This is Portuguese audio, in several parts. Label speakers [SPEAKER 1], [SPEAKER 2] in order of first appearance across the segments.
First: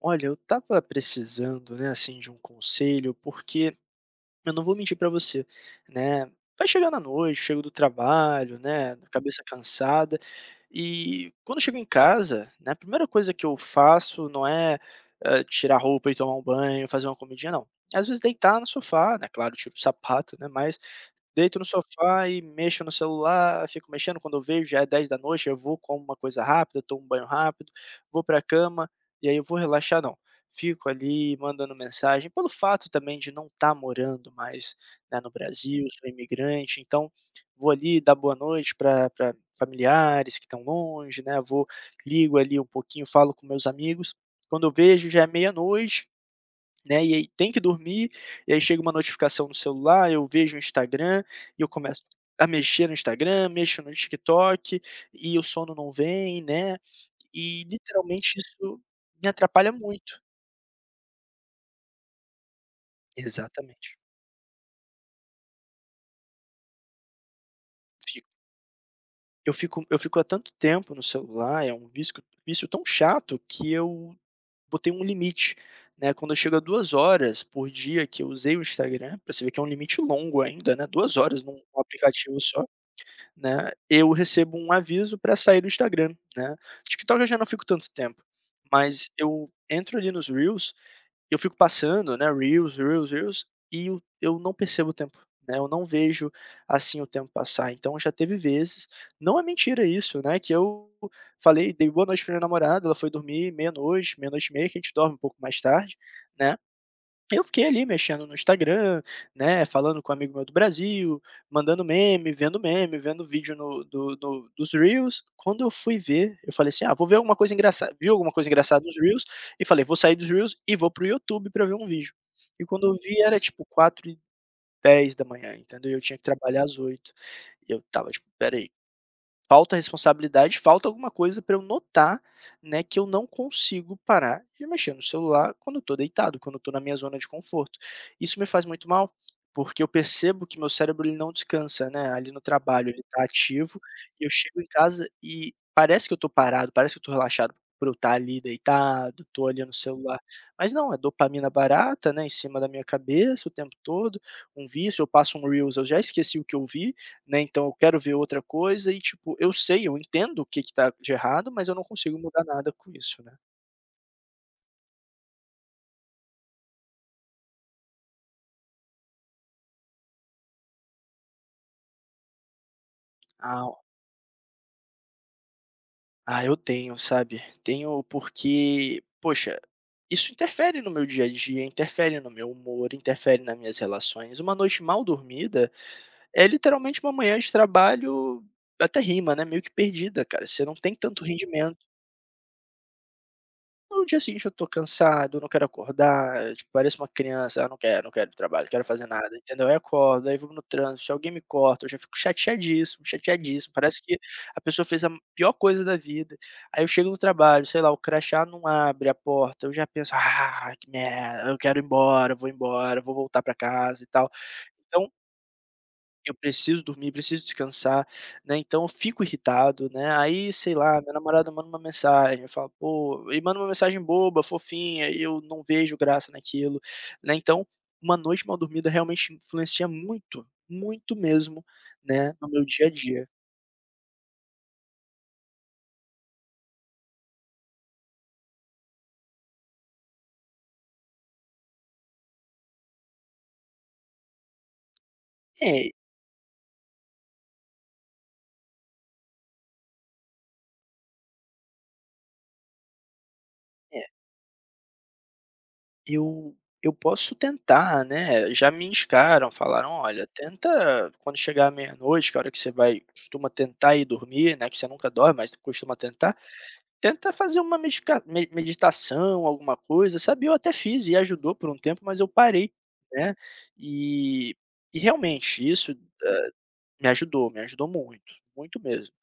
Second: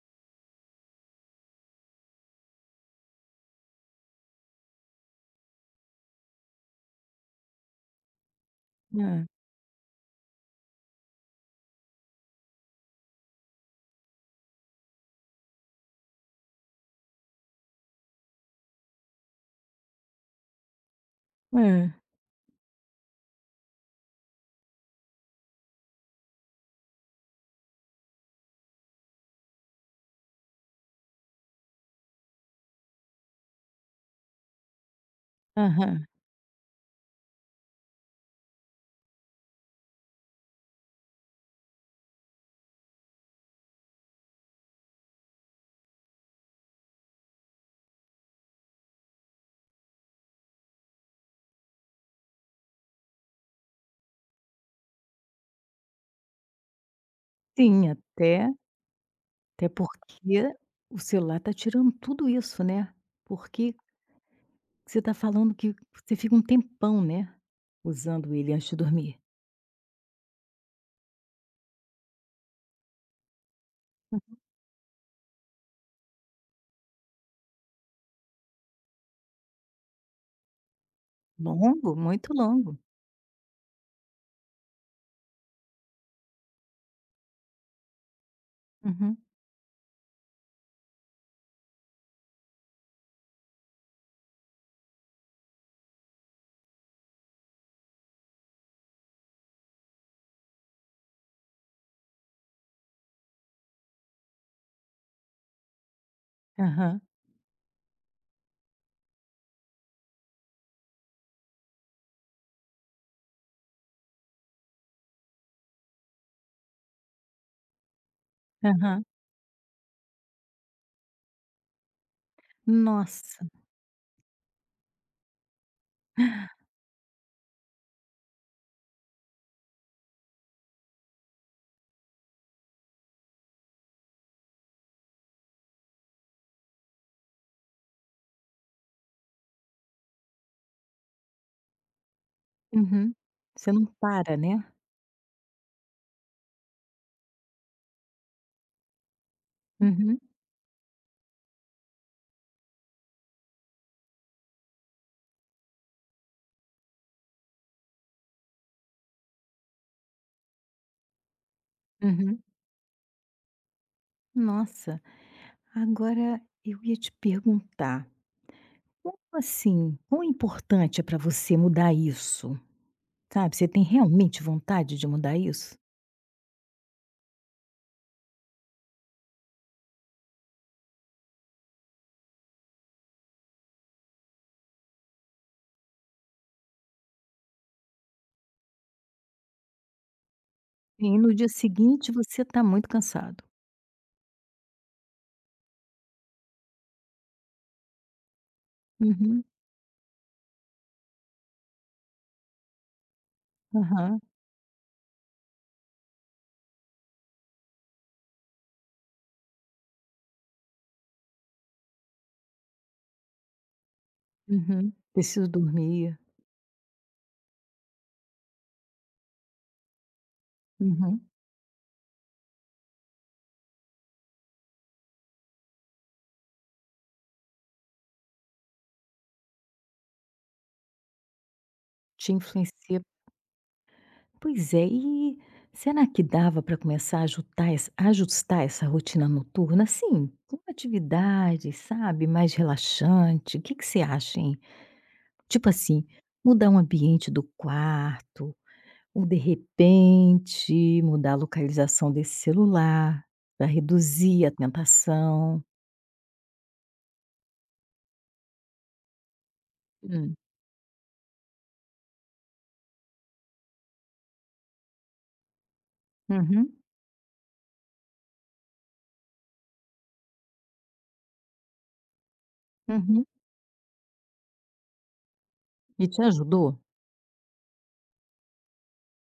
[SPEAKER 1] Olha, eu tava precisando, né, assim, de um conselho, porque eu não vou mentir para você, né? Vai chegando à noite, chego do trabalho, né,
[SPEAKER 2] Hã,
[SPEAKER 1] cabeça cansada, e quando eu chego em casa, né, a primeira coisa que eu faço não é tirar a roupa e tomar um banho, fazer uma comidinha, não. É, às vezes deitar no sofá, né? Claro, tiro o sapato, né? Mas deito no
[SPEAKER 2] hã,
[SPEAKER 1] sofá e mexo no celular, fico mexendo. Quando eu vejo, já é 10 da noite, eu vou, como uma coisa rápida, tomo um banho rápido, vou para a cama, e aí eu vou relaxar, não. Fico ali mandando mensagem, pelo fato também de não estar morando mais, né, no Brasil,
[SPEAKER 2] aham.
[SPEAKER 1] sou imigrante, então vou ali dar boa noite para familiares que estão longe, né, vou ligo ali um pouquinho, falo com meus amigos. Quando eu vejo já é meia-noite, né, e aí tem que dormir, e aí chega uma notificação no celular, eu vejo o Instagram e eu começo a mexer no Instagram, mexo no TikTok e o sono não vem, né, e
[SPEAKER 2] Sim,
[SPEAKER 1] literalmente
[SPEAKER 2] até
[SPEAKER 1] isso me
[SPEAKER 2] até
[SPEAKER 1] atrapalha muito.
[SPEAKER 2] porque o celular tá tirando tudo isso, né. Porque
[SPEAKER 1] Exatamente.
[SPEAKER 2] você tá falando que você fica um tempão, né, usando
[SPEAKER 1] Fico.
[SPEAKER 2] ele antes de dormir.
[SPEAKER 1] Eu fico há tanto tempo no celular, é um vício tão chato que eu botei um limite, né, quando chega 2 horas por dia que eu usei o Instagram, pra você ver que é um limite longo ainda, né, 2 horas num
[SPEAKER 2] Longo, muito
[SPEAKER 1] aplicativo só,
[SPEAKER 2] longo.
[SPEAKER 1] né, eu recebo um aviso pra sair do Instagram, né. TikTok eu já não fico tanto tempo, mas
[SPEAKER 2] Uhum.
[SPEAKER 1] eu entro ali nos reels. Eu fico passando, né, reels, reels, reels, e eu não percebo o tempo, né, eu não vejo, assim, o tempo passar. Então já teve vezes, não é mentira isso, né, que eu falei, dei boa noite pra minha namorada, ela foi dormir meia-noite, meia-noite e meia, que a gente dorme um pouco mais tarde, né,
[SPEAKER 2] Aham,
[SPEAKER 1] eu fiquei ali mexendo no Instagram, né, falando com um amigo meu do Brasil, mandando meme, vendo vídeo no do do dos reels. Quando eu fui ver, eu falei assim: "Ah, vou ver alguma coisa engraçada", vi alguma coisa engraçada nos
[SPEAKER 2] aham.
[SPEAKER 1] reels e falei: "Vou sair dos reels e vou pro YouTube para ver um vídeo". E quando eu vi era
[SPEAKER 2] Nossa.
[SPEAKER 1] tipo 4h10 da manhã, entendeu, e eu tinha que trabalhar às 8h. E eu tava tipo: "Espera aí, falta responsabilidade, falta alguma coisa para eu notar, né, que eu não consigo parar de mexer no celular quando eu tô deitado, quando eu tô na minha zona de conforto. Isso me faz muito mal, porque eu percebo que meu cérebro, ele não descansa, né, ali no trabalho ele
[SPEAKER 2] Uhum.
[SPEAKER 1] tá
[SPEAKER 2] Você
[SPEAKER 1] ativo,
[SPEAKER 2] não
[SPEAKER 1] e eu
[SPEAKER 2] para,
[SPEAKER 1] chego
[SPEAKER 2] né.
[SPEAKER 1] em casa e parece que eu tô parado, parece que eu tô relaxado por eu estar ali deitado, tô olhando o
[SPEAKER 2] Uhum,
[SPEAKER 1] celular, mas não, é dopamina barata, né, em cima da minha cabeça o tempo todo, um vício, eu passo um reels, eu já esqueci o que eu vi, né, então eu quero ver outra coisa e, tipo, eu sei, eu entendo o que que tá de errado, mas eu não consigo
[SPEAKER 2] uhum.
[SPEAKER 1] mudar nada com isso, né.
[SPEAKER 2] Nossa, agora eu ia te perguntar, como assim, quão importante é pra você mudar isso? Sabe, você
[SPEAKER 1] Ah
[SPEAKER 2] tem realmente vontade de mudar isso?
[SPEAKER 1] ah, eu tenho, sabe. Tenho porque, poxa, isso interfere no meu dia a dia, interfere no meu humor, interfere nas minhas relações. Uma noite mal dormida é literalmente uma manhã de trabalho, até rima, né, meio que perdida, cara. Você não tem
[SPEAKER 2] E
[SPEAKER 1] tanto
[SPEAKER 2] no dia
[SPEAKER 1] rendimento.
[SPEAKER 2] seguinte você está muito cansado.
[SPEAKER 1] No dia seguinte eu tô cansado, não quero acordar, tipo, pareço uma criança: "Ah, não quero, não quero ir para trabalho, não quero fazer nada",
[SPEAKER 2] Uhum,
[SPEAKER 1] entendeu. Aí acordo, aí vou no trânsito, se alguém me corta, eu já fico chateadíssimo, chateadíssimo, parece que
[SPEAKER 2] aham,
[SPEAKER 1] a pessoa fez a pior coisa da vida. Aí eu chego no trabalho, sei lá, o crachá não abre a porta, eu já penso: "Ah, que merda, eu quero ir embora, eu vou voltar para casa e tal".
[SPEAKER 2] uhum.
[SPEAKER 1] Então
[SPEAKER 2] Preciso dormir.
[SPEAKER 1] eu preciso dormir, preciso descansar, né, então eu fico irritado, né, aí, sei lá, minha
[SPEAKER 2] Uhum.
[SPEAKER 1] namorada manda uma mensagem, eu falo: "Pô" e manda uma mensagem boba, fofinha, e eu não vejo graça naquilo, né, então, uma noite mal dormida realmente influencia muito, muito mesmo,
[SPEAKER 2] Te
[SPEAKER 1] né, no meu dia a
[SPEAKER 2] influencia.
[SPEAKER 1] dia.
[SPEAKER 2] Pois é, e será que dava para começar a ajutar ess ajustar essa rotina noturna, assim, com atividade, sabe, mais relaxante? O que que você acha, hein? Tipo
[SPEAKER 1] É,
[SPEAKER 2] assim, mudar o ambiente do quarto, ou de repente, mudar a localização desse celular, para
[SPEAKER 1] é,
[SPEAKER 2] reduzir a tentação.
[SPEAKER 1] eu eu posso tentar, né, já me indicaram, falaram: "Olha,
[SPEAKER 2] Hum.
[SPEAKER 1] tenta quando chegar à meia-noite, que é a hora que você vai costuma tentar ir dormir, né, que você nunca dorme, mas costuma tentar.
[SPEAKER 2] Uhum,
[SPEAKER 1] Tenta fazer uma medica me meditação, alguma coisa, sabe". Eu até fiz e ajudou por um tempo, mas eu parei,
[SPEAKER 2] uhum.
[SPEAKER 1] né, e e realmente isso
[SPEAKER 2] E te ajudou?
[SPEAKER 1] me ajudou muito, muito mesmo,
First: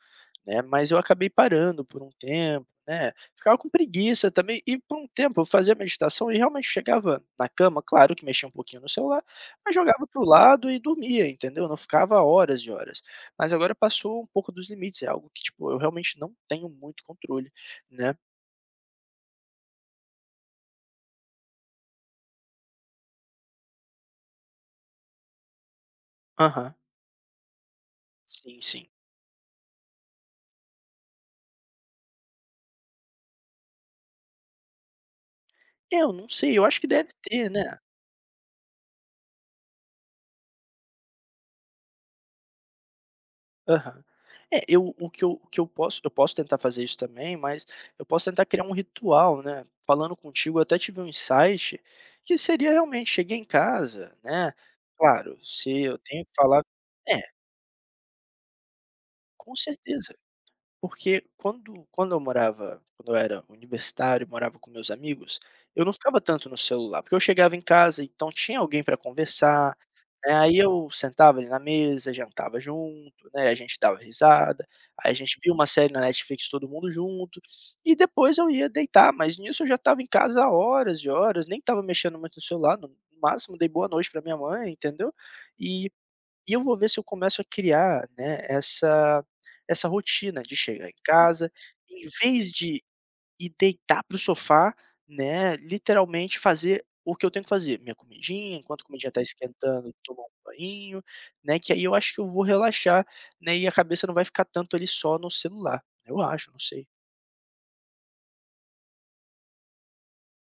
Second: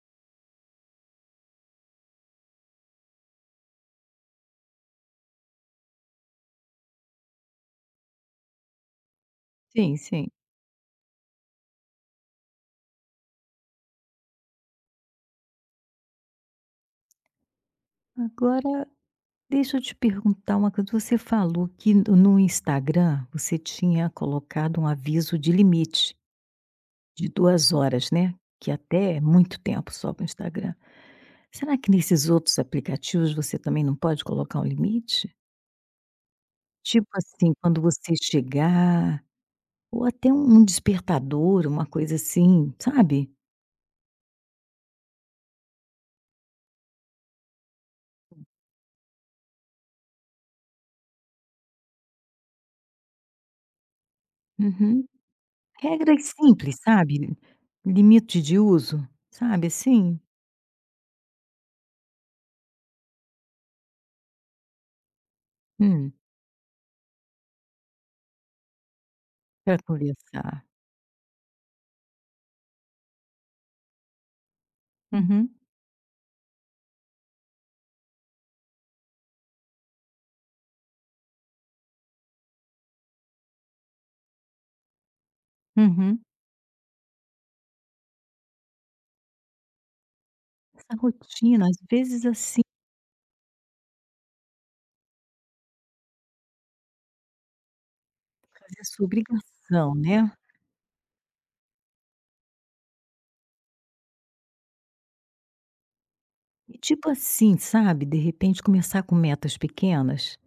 [SPEAKER 1] né, mas eu acabei parando por um tempo, né, ficava com preguiça também, e por um tempo eu fazia meditação e realmente chegava na cama, claro que mexia um pouquinho no celular, mas
[SPEAKER 2] Sim,
[SPEAKER 1] jogava pro
[SPEAKER 2] sim.
[SPEAKER 1] lado e dormia, entendeu, não ficava horas e horas. Mas agora passou um pouco dos limites, é algo que, tipo, eu realmente não tenho muito controle, né.
[SPEAKER 2] Agora, deixa eu te perguntar uma coisa, você falou que no Instagram, você tinha colocado um aviso de limite
[SPEAKER 1] Aham.
[SPEAKER 2] de 2 horas, né,
[SPEAKER 1] Sim,
[SPEAKER 2] que
[SPEAKER 1] sim.
[SPEAKER 2] até é muito tempo só para o Instagram. Será que nesses outros aplicativos você também não pode colocar um limite?
[SPEAKER 1] É, eu não sei, eu acho que
[SPEAKER 2] Tipo
[SPEAKER 1] deve ter,
[SPEAKER 2] assim,
[SPEAKER 1] né.
[SPEAKER 2] quando você chegar, ou até um despertador, uma coisa assim, sabe.
[SPEAKER 1] Aham. É, eu o que eu o que eu posso tentar fazer isso também, mas eu posso tentar criar um ritual, né. Falando contigo, eu até tive um insight, que seria realmente chegar em casa, né,
[SPEAKER 2] Uhum.
[SPEAKER 1] claro, se eu tenho que
[SPEAKER 2] Regras
[SPEAKER 1] falar
[SPEAKER 2] simples,
[SPEAKER 1] é,
[SPEAKER 2] sabe. Limite de uso,
[SPEAKER 1] com
[SPEAKER 2] sabe,
[SPEAKER 1] certeza.
[SPEAKER 2] assim.
[SPEAKER 1] Porque quando eu morava, quando eu era universitário, morava com meus amigos, eu não
[SPEAKER 2] Hum.
[SPEAKER 1] ficava tanto no celular, porque eu chegava em casa, então tinha alguém para
[SPEAKER 2] Pra
[SPEAKER 1] conversar, né, aí
[SPEAKER 2] conversar.
[SPEAKER 1] eu sentava ali na mesa, jantava junto, né, a gente dava risada, aí a gente via
[SPEAKER 2] Uhum,
[SPEAKER 1] uma série na Netflix todo mundo junto, e depois eu ia deitar, mas nisso eu já estava em casa há horas e horas, nem estava mexendo muito no celular, no máximo dei boa noite para minha mãe, entendeu, e
[SPEAKER 2] uhum.
[SPEAKER 1] e eu vou ver se eu começo a criar, né, essa rotina de chegar em
[SPEAKER 2] Essa
[SPEAKER 1] casa,
[SPEAKER 2] rotina, às
[SPEAKER 1] em
[SPEAKER 2] vezes,
[SPEAKER 1] vez
[SPEAKER 2] assim,
[SPEAKER 1] de ir deitar para o sofá, né, literalmente fazer o que eu tenho que fazer, minha comidinha, enquanto
[SPEAKER 2] fazer
[SPEAKER 1] a
[SPEAKER 2] sua
[SPEAKER 1] comidinha está esquentando,
[SPEAKER 2] obrigação,
[SPEAKER 1] tomar
[SPEAKER 2] né.
[SPEAKER 1] um banho, né, que aí eu acho que eu vou relaxar, né, e a cabeça não vai ficar tanto ali só no celular. Eu acho, não
[SPEAKER 2] E
[SPEAKER 1] sei.
[SPEAKER 2] tipo assim, sabe, de repente começar com metas pequenas.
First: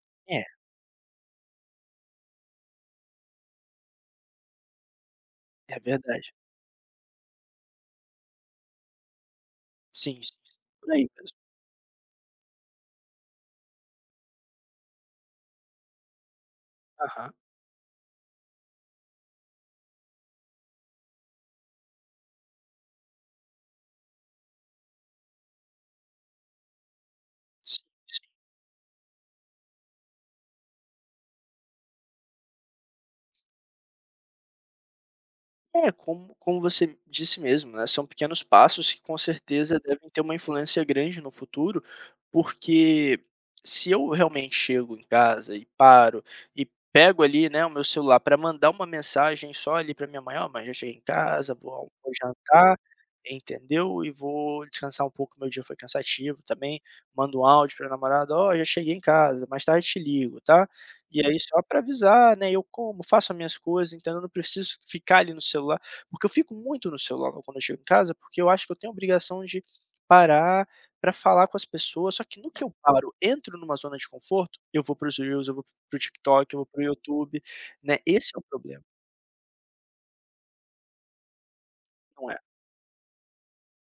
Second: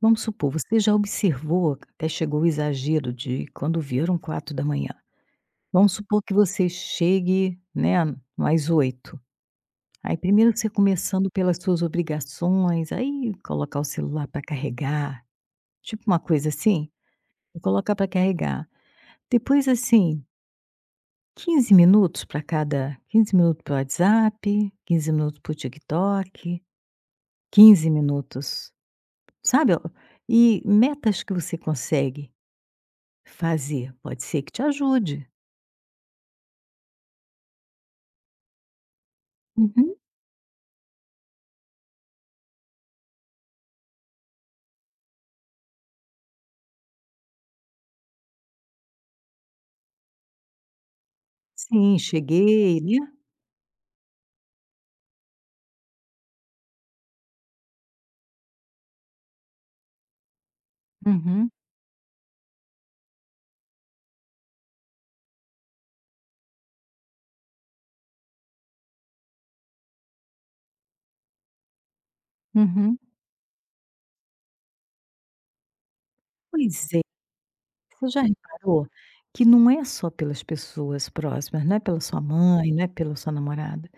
[SPEAKER 2] Vamos
[SPEAKER 1] É,
[SPEAKER 2] supor, você já observou, até chegou o exagero de quando viram 4 da manhã.
[SPEAKER 1] é
[SPEAKER 2] Vamos supor que
[SPEAKER 1] verdade.
[SPEAKER 2] você chegue, né, mais 8. Aí
[SPEAKER 1] Sim, sim.
[SPEAKER 2] primeiro você
[SPEAKER 1] Por aí
[SPEAKER 2] começando
[SPEAKER 1] mesmo.
[SPEAKER 2] pelas suas obrigações, aí colocar o celular para carregar, tipo uma coisa assim,
[SPEAKER 1] Aham.
[SPEAKER 2] e colocar para carregar. Depois assim, 15 minutos para cada, 15 minutos para o WhatsApp, 15 minutos para o TikTok,
[SPEAKER 1] Sim,
[SPEAKER 2] 15 minutos, sabe? Ó, e metas que você consegue fazer, pode ser que te ajude.
[SPEAKER 1] é, como você disse mesmo, né, são pequenos passos que com certeza
[SPEAKER 2] Uhum.
[SPEAKER 1] devem ter uma influência grande no futuro, porque se eu realmente chego em casa e paro e pego ali, né, o meu celular para mandar uma mensagem só ali para minha mãe: "Ó, mãe, já cheguei em casa,
[SPEAKER 2] Sim,
[SPEAKER 1] vou
[SPEAKER 2] cheguei,
[SPEAKER 1] jantar,
[SPEAKER 2] né?
[SPEAKER 1] entendeu, e vou descansar um pouco, meu dia foi cansativo também". Mando um áudio pra namorada: "Ó, já cheguei em casa, mais tarde te ligo, tá?". E aí
[SPEAKER 2] Uhum.
[SPEAKER 1] só para avisar, né, eu como, faço as minhas coisas, entendeu, eu não preciso ficar ali no celular, porque eu fico muito no celular quando eu chego em casa, porque eu acho que eu tenho a obrigação de parar para falar com as pessoas, só que no que eu
[SPEAKER 2] Uhum.
[SPEAKER 1] paro, entro numa zona de conforto, eu vou para os reels, eu vou para o TikTok, eu vou para o
[SPEAKER 2] Pois,
[SPEAKER 1] YouTube, né,
[SPEAKER 2] você já
[SPEAKER 1] esse é o problema,
[SPEAKER 2] reparou que não é só pelas pessoas próximas, não é pela sua
[SPEAKER 1] não é?
[SPEAKER 2] mãe, não é pela sua namorada,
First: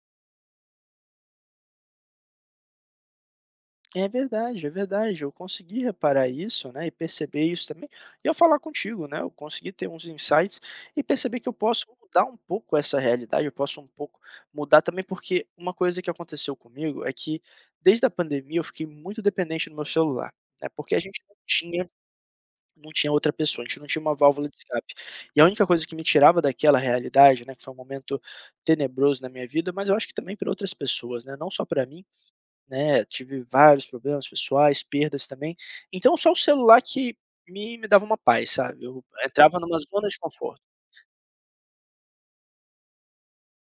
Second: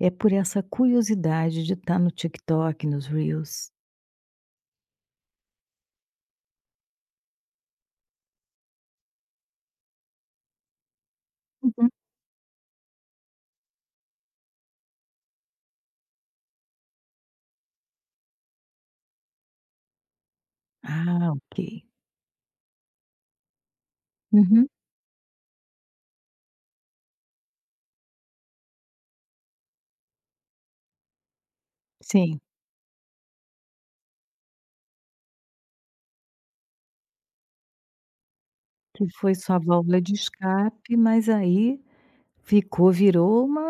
[SPEAKER 2] é por essa curiosidade de estar no TikTok, nos reels.
[SPEAKER 1] É verdade, é verdade. Eu consegui reparar isso, né, e perceber isso também. E ao falar contigo, né, eu consegui ter uns insights e perceber que eu posso
[SPEAKER 2] Uhum.
[SPEAKER 1] mudar um pouco essa realidade, eu posso um pouco mudar também, porque uma coisa que aconteceu comigo é que desde a pandemia eu fiquei muito dependente do meu celular, né, porque a gente
[SPEAKER 2] Ah,
[SPEAKER 1] não
[SPEAKER 2] ok.
[SPEAKER 1] tinha não tinha outra pessoa, a gente não tinha uma válvula de
[SPEAKER 2] Uhum,
[SPEAKER 1] escape. E a única coisa que me tirava daquela realidade, né, que foi um momento tenebroso na minha vida, mas eu acho que também para outras pessoas, né, não só para mim,
[SPEAKER 2] sim,
[SPEAKER 1] né, tive vários problemas pessoais, perdas também, então só o celular que me dava uma paz, sabe,
[SPEAKER 2] que
[SPEAKER 1] eu
[SPEAKER 2] foi sua
[SPEAKER 1] entrava numa
[SPEAKER 2] válvula
[SPEAKER 1] zona
[SPEAKER 2] de
[SPEAKER 1] de conforto.
[SPEAKER 2] escape, mas aí ficou, virou uma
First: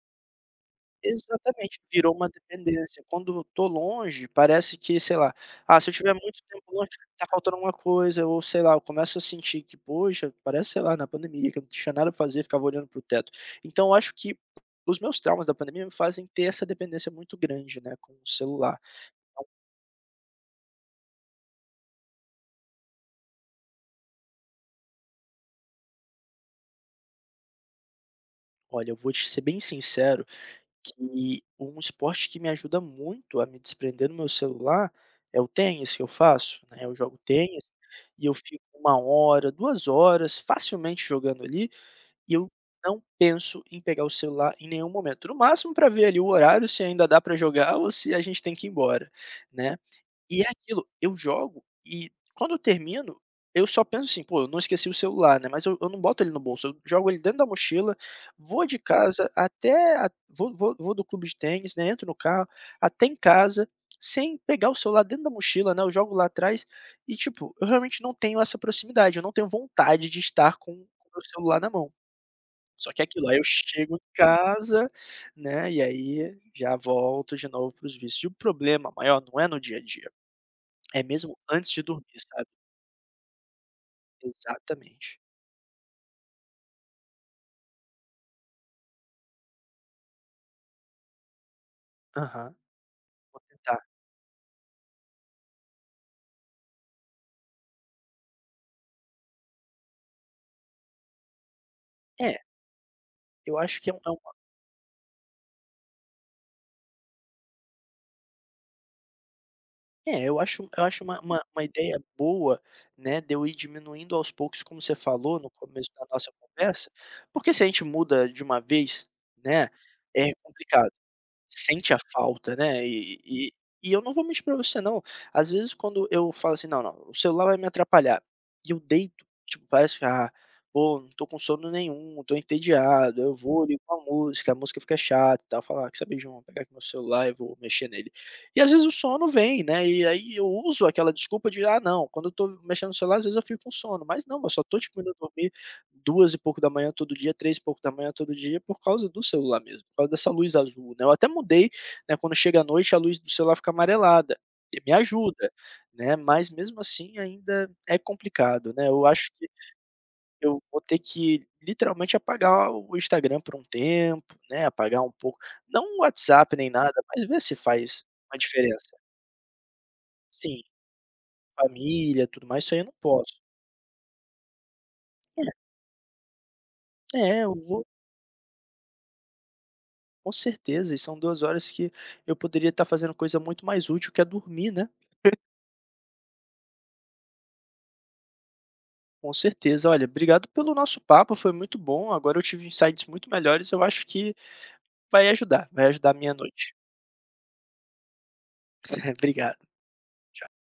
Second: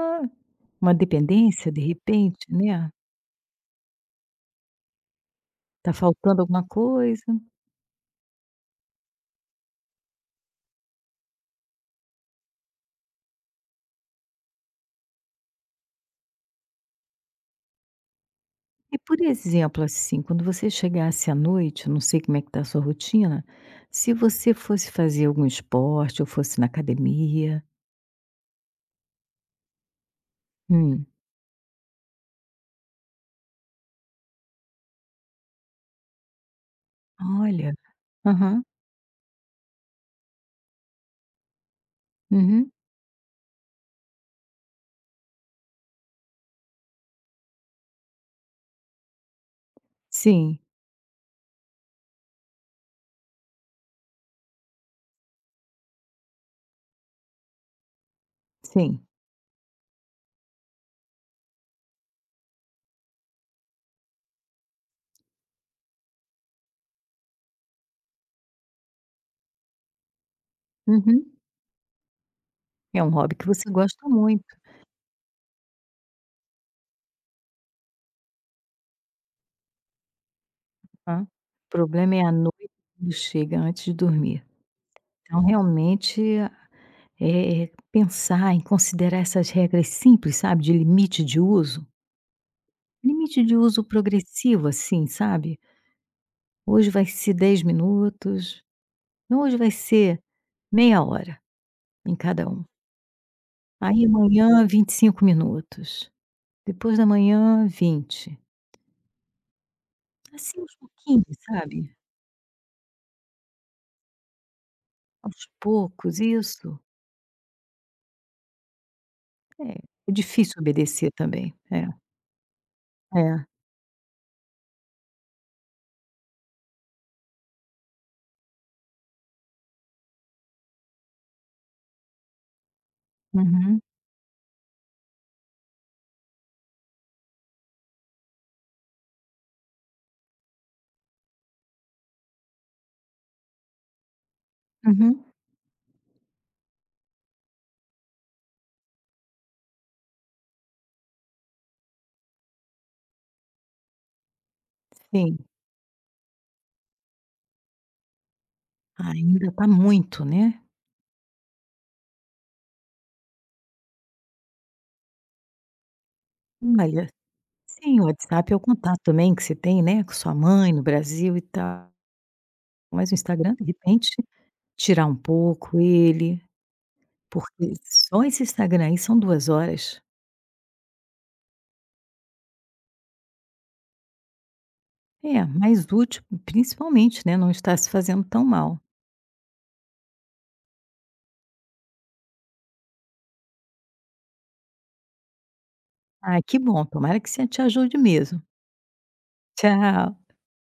[SPEAKER 2] dependência
[SPEAKER 1] Exatamente,
[SPEAKER 2] de
[SPEAKER 1] virou uma
[SPEAKER 2] repente, né.
[SPEAKER 1] dependência. Quando eu tô longe, parece que, sei lá, ah, se
[SPEAKER 2] Tá
[SPEAKER 1] eu tiver
[SPEAKER 2] faltando
[SPEAKER 1] muito
[SPEAKER 2] alguma
[SPEAKER 1] tempo longe,
[SPEAKER 2] coisa.
[SPEAKER 1] tá faltando alguma coisa, ou sei lá, eu começo a sentir que, poxa, parece, sei lá, na pandemia, que eu não tinha nada pra fazer, ficava olhando pro teto. Então eu acho que os meus traumas da pandemia me fazem ter essa dependência muito grande, né, com o celular.
[SPEAKER 2] E por exemplo, assim, quando você chegasse à noite, eu não sei como é que tá a sua rotina, se você fosse fazer algum esporte ou fosse na academia.
[SPEAKER 1] Olha, eu vou te ser bem sincero.
[SPEAKER 2] Hum,
[SPEAKER 1] Que um esporte que me ajuda muito a me desprender do meu celular é o tênis que eu faço, né, eu jogo tênis
[SPEAKER 2] olha,
[SPEAKER 1] e eu
[SPEAKER 2] aham,
[SPEAKER 1] fico 1 hora, 2 horas facilmente jogando ali, e eu
[SPEAKER 2] uhum,
[SPEAKER 1] não penso em pegar o celular em nenhum momento. No máximo para ver ali o horário, se ainda dá para jogar ou se a gente tem que ir embora, né. E é
[SPEAKER 2] sim,
[SPEAKER 1] aquilo, eu jogo e quando eu termino, eu só penso assim: "Pô, eu não esqueci o celular, né", mas eu não boto ele no bolso, eu jogo ele dentro da mochila, vou de
[SPEAKER 2] sim,
[SPEAKER 1] casa até a, vou do clube de tênis, né, entro no carro, até em casa, sem pegar o celular dentro da mochila, né, eu jogo lá atrás e, tipo, eu realmente não tenho essa proximidade, eu não tenho vontade de estar com o meu
[SPEAKER 2] uhum.
[SPEAKER 1] celular na mão. Só
[SPEAKER 2] É
[SPEAKER 1] que é
[SPEAKER 2] um
[SPEAKER 1] aquilo,
[SPEAKER 2] hobby
[SPEAKER 1] aí eu
[SPEAKER 2] que você
[SPEAKER 1] chego em
[SPEAKER 2] gosta muito,
[SPEAKER 1] casa, né, e aí já volto de novo para os vícios. E o problema maior não é no dia a dia. É
[SPEAKER 2] hã.
[SPEAKER 1] mesmo
[SPEAKER 2] O
[SPEAKER 1] antes de dormir,
[SPEAKER 2] problema é a
[SPEAKER 1] sabe.
[SPEAKER 2] noite, quando chega antes de dormir.
[SPEAKER 1] Exatamente.
[SPEAKER 2] Então realmente, é pensar em considerar essas regras simples, sabe, de
[SPEAKER 1] Aham, vou
[SPEAKER 2] limite de
[SPEAKER 1] tentar.
[SPEAKER 2] uso progressivo, assim, sabe. Hoje vai ser 10 minutos. Não, hoje vai ser meia hora em
[SPEAKER 1] É,
[SPEAKER 2] cada um.
[SPEAKER 1] eu acho que
[SPEAKER 2] Aí amanhã 25 minutos, depois da manhã 20.
[SPEAKER 1] eu
[SPEAKER 2] Assim
[SPEAKER 1] acho
[SPEAKER 2] aos
[SPEAKER 1] eu acho uma
[SPEAKER 2] pouquinhos,
[SPEAKER 1] uma
[SPEAKER 2] sabe,
[SPEAKER 1] ideia boa, né, de eu ir diminuindo aos poucos, como você falou
[SPEAKER 2] aos
[SPEAKER 1] no começo da
[SPEAKER 2] poucos,
[SPEAKER 1] nossa
[SPEAKER 2] isso.
[SPEAKER 1] conversa, porque se a gente muda de uma vez, né,
[SPEAKER 2] É, é
[SPEAKER 1] é
[SPEAKER 2] difícil
[SPEAKER 1] complicado.
[SPEAKER 2] obedecer também. É,
[SPEAKER 1] Sente a falta, né, e
[SPEAKER 2] é.
[SPEAKER 1] e e eu não vou mentir pra você não, às vezes quando eu falo assim: "Não, não, o celular vai me atrapalhar", e eu deito, tipo, parece que, ah, pô, não tô com sono nenhum, tô entediado, eu vou
[SPEAKER 2] Uhum,
[SPEAKER 1] ligo uma música, a música fica chata e tal, falar: "Ah, quer saber, de vou pegar aqui meu celular e vou mexer nele". E às vezes o sono vem, né, e aí eu uso aquela desculpa de: "Ah não, quando eu tô mexendo no celular às vezes eu fico com sono", mas não, eu só tô, tipo, indo
[SPEAKER 2] uhum,
[SPEAKER 1] dormir 2 e pouco da manhã todo dia, 3 e pouco da manhã todo dia, por causa do celular mesmo, por causa dessa luz azul, né. Eu até mudei, né, quando chega à noite a luz do celular fica amarelada, e me
[SPEAKER 2] sim.
[SPEAKER 1] ajuda, né, mas mesmo assim ainda é complicado, né. Eu acho que
[SPEAKER 2] Ainda tá muito,
[SPEAKER 1] eu
[SPEAKER 2] né.
[SPEAKER 1] vou ter que literalmente apagar o Instagram por um tempo, né, apagar um pouco, não o WhatsApp nem nada,
[SPEAKER 2] Olha,
[SPEAKER 1] mas ver se
[SPEAKER 2] sim,
[SPEAKER 1] faz
[SPEAKER 2] o
[SPEAKER 1] uma
[SPEAKER 2] WhatsApp é o
[SPEAKER 1] diferença.
[SPEAKER 2] contato também que você tem, né, com sua
[SPEAKER 1] Sim,
[SPEAKER 2] mãe no Brasil e tal,
[SPEAKER 1] família, tudo mais, isso aí eu não
[SPEAKER 2] mas o
[SPEAKER 1] posso.
[SPEAKER 2] Instagram, de repente, tirar um pouco ele.
[SPEAKER 1] É, eu
[SPEAKER 2] Porque
[SPEAKER 1] vou.
[SPEAKER 2] só esse Instagram aí são 2 horas.
[SPEAKER 1] Com certeza, e são 2 horas que eu poderia estar fazendo coisa muito mais útil, que é dormir, né.
[SPEAKER 2] É, mais útil, principalmente, né, não está se fazendo tão mal.
[SPEAKER 1] Com certeza. Olha, obrigado pelo nosso papo, foi muito bom, agora eu tive insights muito melhores, eu acho que vai ajudar a minha
[SPEAKER 2] Ah, que
[SPEAKER 1] noite.
[SPEAKER 2] bom, tomara que você te ajude mesmo.
[SPEAKER 1] Obrigado.
[SPEAKER 2] Tchau.